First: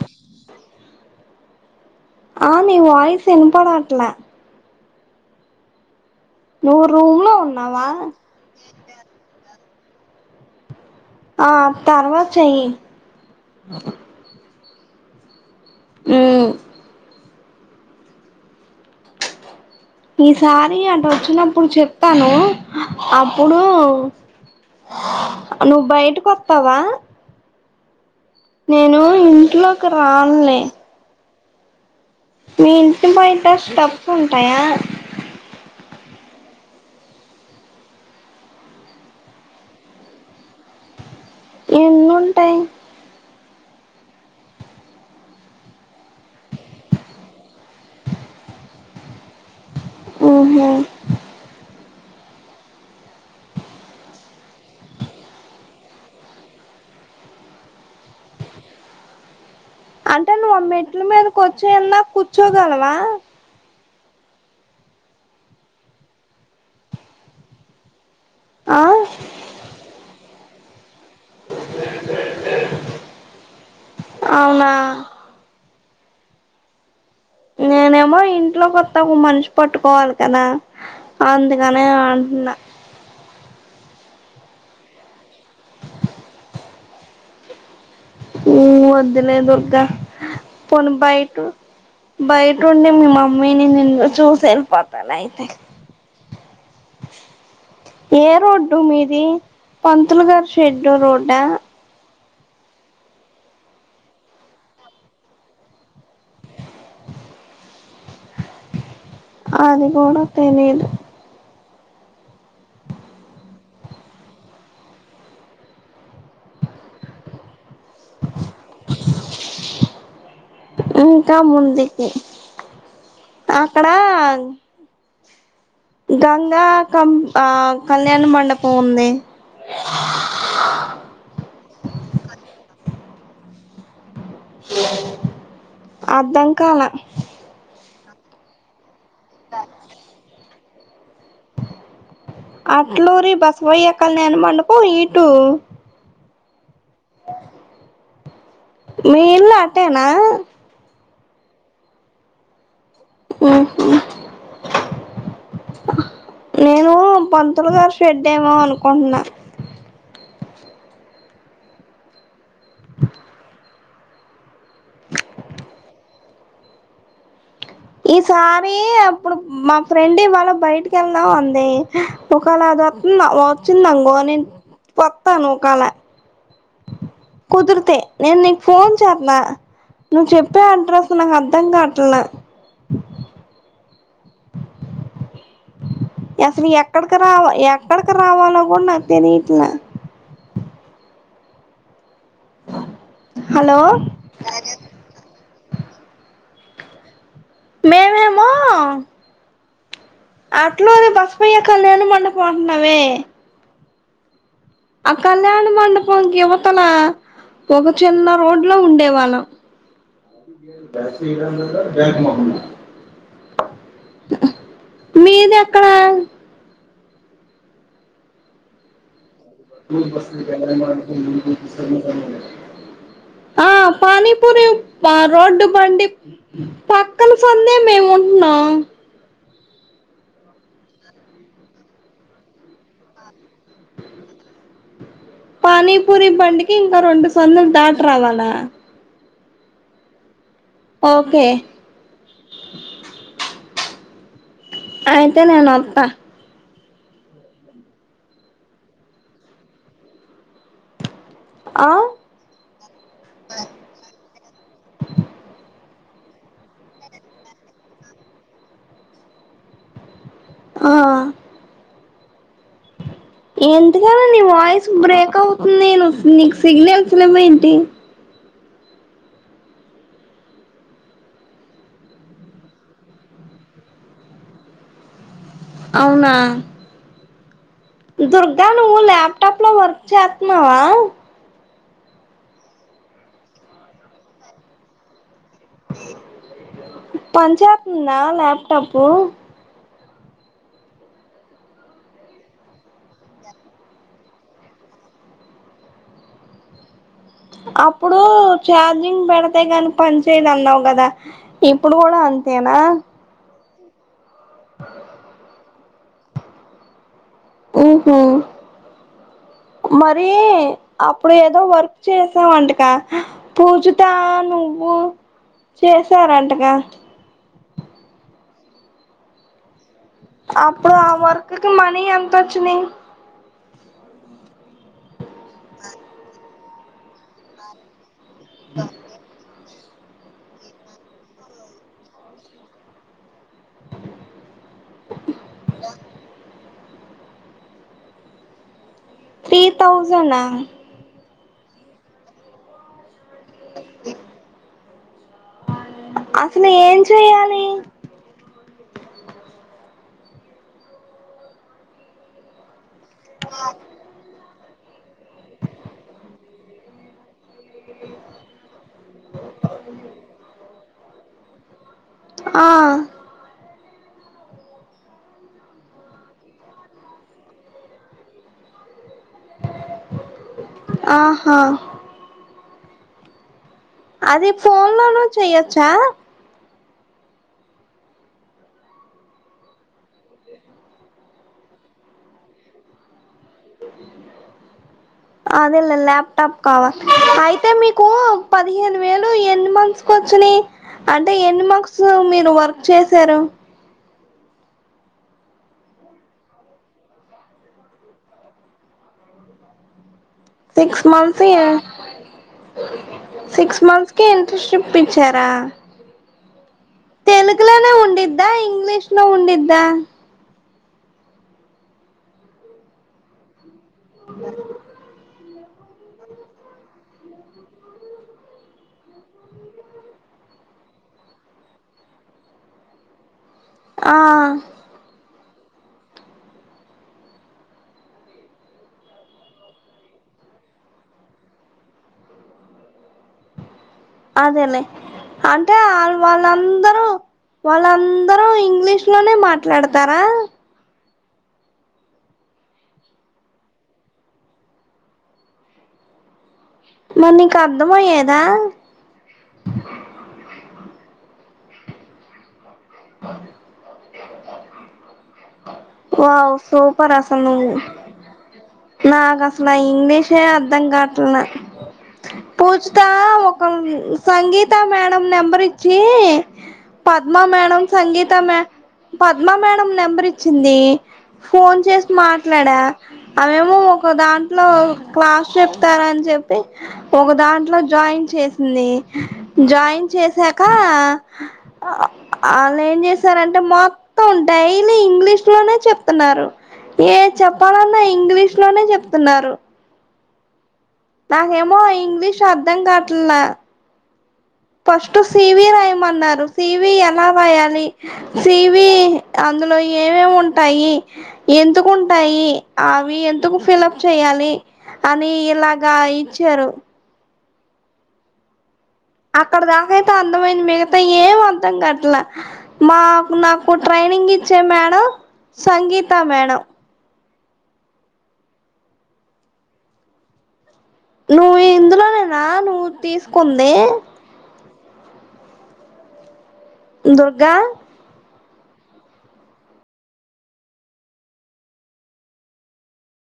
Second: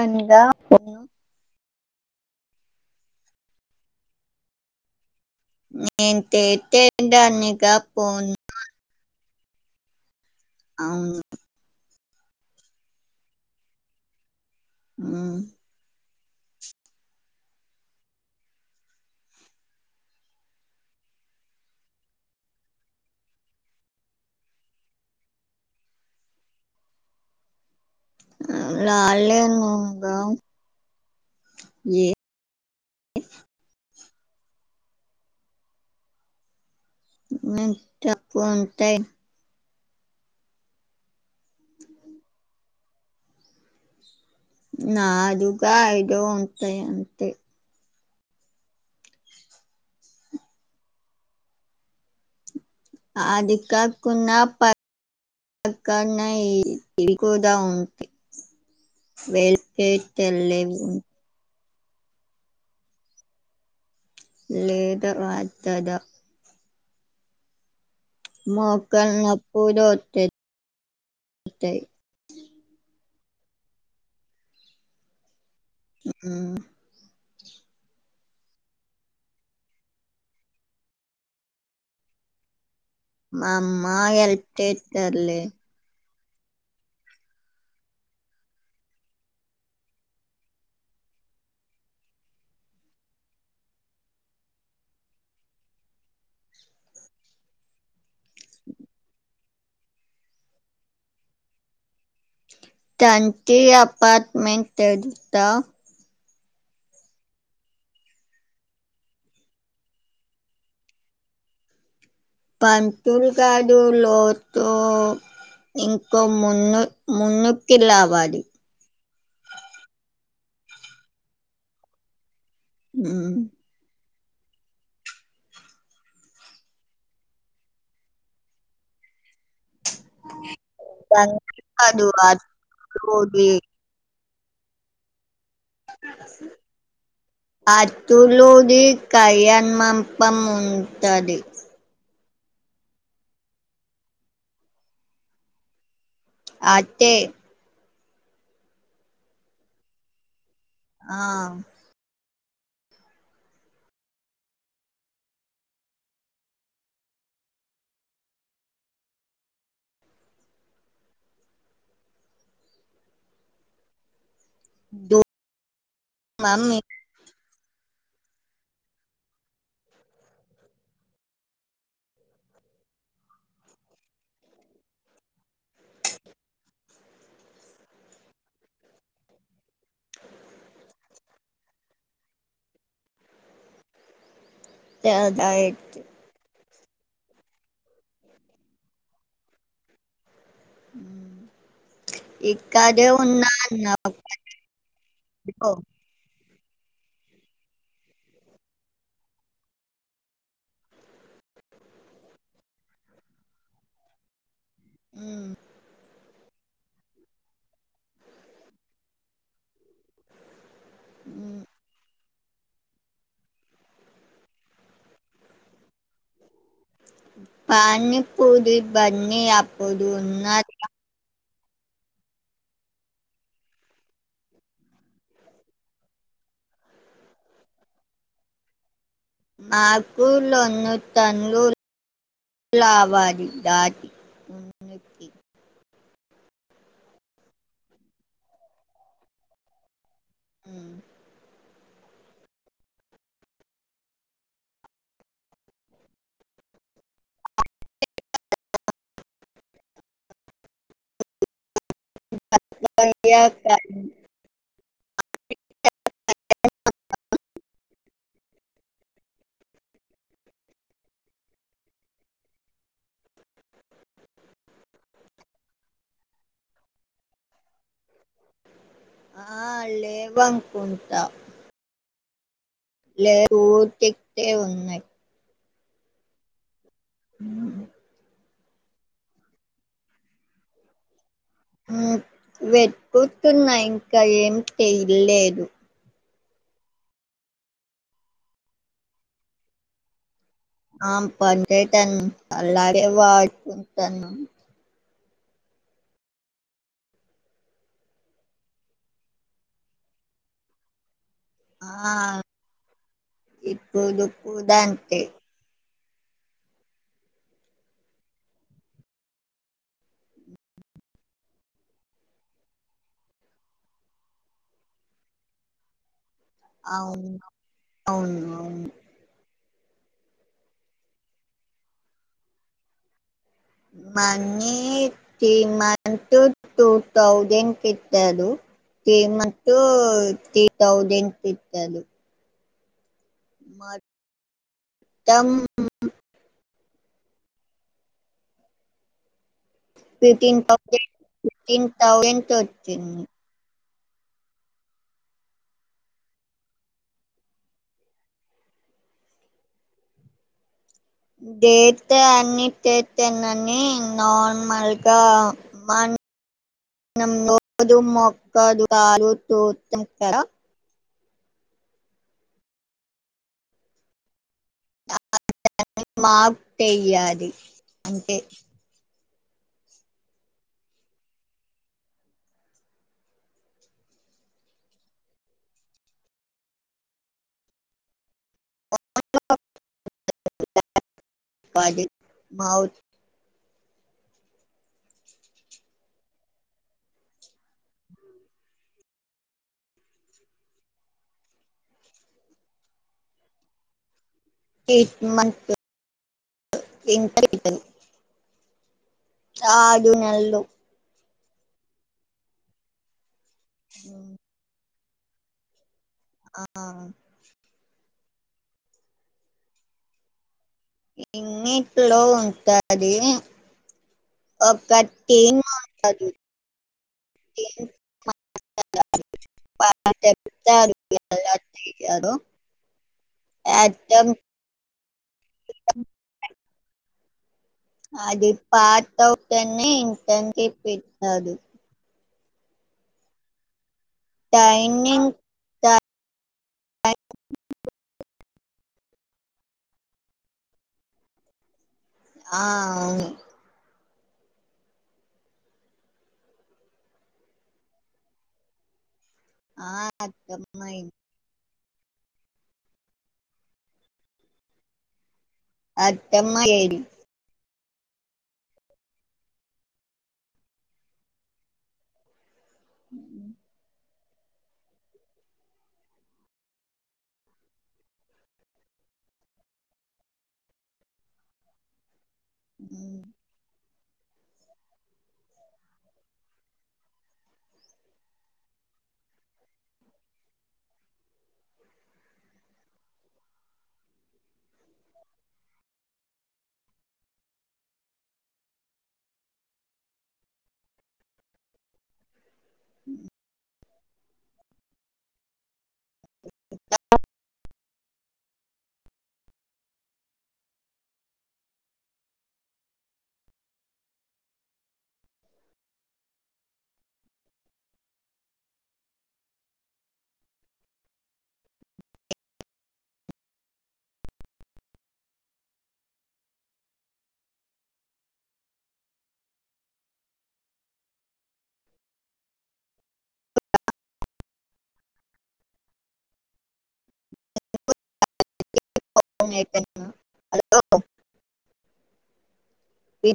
అయిందా పోను ఆ నీ వాయిస్ వినపడట్లే నేను నువ్వు రూమ్ లో తేతేయడానికా ఉన్నావా పోను అవును ఆ తర్వాత చేయ్యి హ్మ్ హ్మ్ ఈసారి అటు వచ్చినప్పుడు చెప్తాను. అప్పుడు నువ్వు బయటకు వత్తావా నేను ఇంట్లోకి లాలేనుగా రాన్లే ఏ ఉంటయా [unintelligible] ఉంటాయ్ ఏన్నీ ఉంటాయ్ నాలుగు, ఐదో ఉంటాయి. అంతే అవునా అది కాకుడా పకన్నా ఇది కూడా ఉంటాయి. [unintelligible] అంటే నువ్ తెల్లవి మెట్ల ఉంటాయి. మీద కొ కింద కూర్చోగలవా లేదు అద్దదా ఆ మోకాళ్ళ నొప్పులు వత్తాయి. అంతే అవునా ఆ నేనేమో ఇంట్లో కొత్త ఒక మనిషి పట్టుకోవాలి. కదా అందుకనే అంటున్నా. అమ్మా హెల్ప్ చేస్తారు. లే ఏమ్ వద్దులే దుర్గా పోని బయట బయట ఉండి. మీ మమ్మీని నిన్ను చూసి వెళ్ళిపోతాను. అయితే ఏ రోడ్డు మీది పంతులు గారి షెడ్ రోడ్డా. తంటి అపార్ట్మెంట్ త అది కూడా తెలీదు. పంతులు కాదు. లోతో ఇంకో ముందు ముందుకి రావాలి. ఇంకా ముందుకి ఉమ్. అక్కడ ఆ గంగా కం ఆ కళ్యాణ మండపం ఉందే. [unintelligible] అది పొది. స అర్ధం కాల త లో ఎ కయ్యాణమపం ఉ తది అట్లరి బసవయ్యాకల నేను పండిపో ఇటు అట్టే మీ ఇన్లా అట్టేనా ఆ నేను పతులు దష పెడ్డేమో అనుకుంటున్నా ద మమీ ఈసారి అప్పుడు మా ఫ్రెండ్ ఇవాళ బయటకి వెళ్దాం అంది ఒకేళ అది వస్తుంద వచ్చిందంగో నేను వస్తాను ఒకేళ కుదిరితే నేను నీకు ఫోన్ చేస్తా నువ్వు చెప్పే అడ్రస్ నాకు అర్థం కాట్ చదాయితే అసలు ఎక్కడికి రావ ఎక్కడికి రావలో కూడా నా తెేను ఇట్లా అ ఇక్కదే ఉన్నా హలో మేముేమో అట్లునే బసపోయ్యాక నేను మండపో ఉంటున్నావే ఆ ఉమ్, కళ్యాణ మండ పొంచి అక్కన ఒక చిన్న రోడ్ లో ఉండేవాళ్ళం జ ఇ ఉమ్. బ్యాంక్ మ మీది ఎక్కడ పనీ పూది బన్న మా బస్ ఆ పానీపూరి రోడ్డు బండి పక్కన పందే మేము ఉంటున్నాం మాకు లోన్ను తన్నలు వాలి ఉన్నూటి పూరి బంకి ఇంకా రెండు సందలు దాట రావాలా ఉమ్. ఓకే అయితే నేను అప్పా ఆ భ కా ఆ ఎంతకద నీ వాయిస్ బ్రేక్ అవుతుంది నేను నీకు సిగ్నల్స్ లేమోంటి ఆ లేేవం కుంట లే ఊరతెక్తే ఉన్నాయి అవునా ఉ దుర్గా నువ్వు ల్యాప్టాప్ లో వర్క్ చెత్తునవా వెట్కుతున్నా ఇంకా ఏం తెయలేద్ పని చేస్తుందా ల్యాప్టాపు ఆ పన్ చేతన్ అలాగే వాడుకుంటాన్ మ్ అప్పుడు ఛార్జింగ్ పెడతాయి కాని పని చేయద్ అన్నావు కదా ఇప్పుడు ఆ కూడా అంతేనా ఇప్పుడు కుదా అంతే ఊహు మరి అప్పుడు ఏదో వర్క్ చేసామంటకా పూజుతా నువ్వు చేసారన్ అవును అవును అవున్ అప్పుడు ఆ వర్క్ కి మనీ ఎంతో చ్చినయి మన్నీ ఈ మంతు టూ తౌసాండ్ కి చాడు కేమన్ టూ తీ థౌసెండ్ కి ఇచ్చాడు మాట్ తమ్ త్రీ ర్ తౌజనా ఫిఫ్ టీన్ థౌసండ్ కి వచ్చింది అసలు ఏం చెయ్యాలి డేట్ తే అన్ని తేతనని నామ్ మల్ కా మనం రోజు మొక్కదాలు తూదమ్ కద ఆ మప్టెయ్యాలి అంటే ఆహా అది ఫన్లోను చెయచ్చా [inaudible] పది మౌత్ అదే లే ల్యాప్టాప్ కావా అయితే మీకు పదిహేను వేలు ఎన్ని మంత్స్ కి వచ్చినయి అంటే ఎన్ని మంత్స్ మీరు వర్క్ చేసారు ఎయిట్ మంత్స్ [unintelligible] ఆ గ్ రు నెల్లు సియా సిక్స్ మంత్స్ కి ఇంటర్షిప్ ప్పించారా ఆ ల ఉండిద్దా ఇంగ్లీష్లో ఉండిద్దా ఇన్నిట్లో ఉంటది కటింగ్ [inaudible] [unintelligible] ఆ అటం అది పార్టౌట్ అనే ఇంటర్న్షిప్ ఇస్తారు అదేలే ట్రైనింగ్ అంటే త వాళ్ వాళ్ళందరూ వాళ్ళంద ఇంగ్లీష్లోనే మాట్లాడ్తారా ఆ అవును. మరి నీక్ అర్థమయ్యేదా ఆ అర్ధమైన్ అ వావ్ సూపర్ అసలు నువ్వు నాక్ అసల ఇంగ్లీషే అర్ధం కావడం పూజుతా ఒక సంగీతా మేడం నెంబర్ ఇచ్చి పద్మా మేడం సంగీతా మే పద్మా మేడం నెంబర్ ఇచ్చింది ఫోన్ చేస్ మాట్లాడా తనేమో ఒక దాంట్లో క్లాస్ చెప్తారని చెప్పి ఒక దాంట్లో జాయిన్ చేసింది. జాయిన్ చేసాక అల్లెం చేసారంటే మొత్తం డేలీ ఇంగ్లీష్లోనే చెప్తున్నారు ఏ చెప్పాలన్నా ఇ ఇంగ్లీష్లోనే చెప్తున్నారు నాకేమో ఇంగ్లీష్ అర్ధం కాట్లా ఫస్ట్ సీవీ రాయమన్నారు సీవి ఎలా రాయాలి సీవీ అందులో ఏమేం ఉంటాయి. ఎందుకు ఉంటాయి అవి ఎందుకు ఫిలఫ్ చేయాలి అని ఇలాగా ఇచ్చారు అక్కడ దాకైతే అందమైంది మిగతా ఏం అంతం గట్లా మాకు నాకు ట్రైనింగ్ ఇచ్చే మేడం సంగీత మేడం నువ్వు ఇందులోనేనా నువ్వు తీసుకుంది. దుర్గా హలో ఇ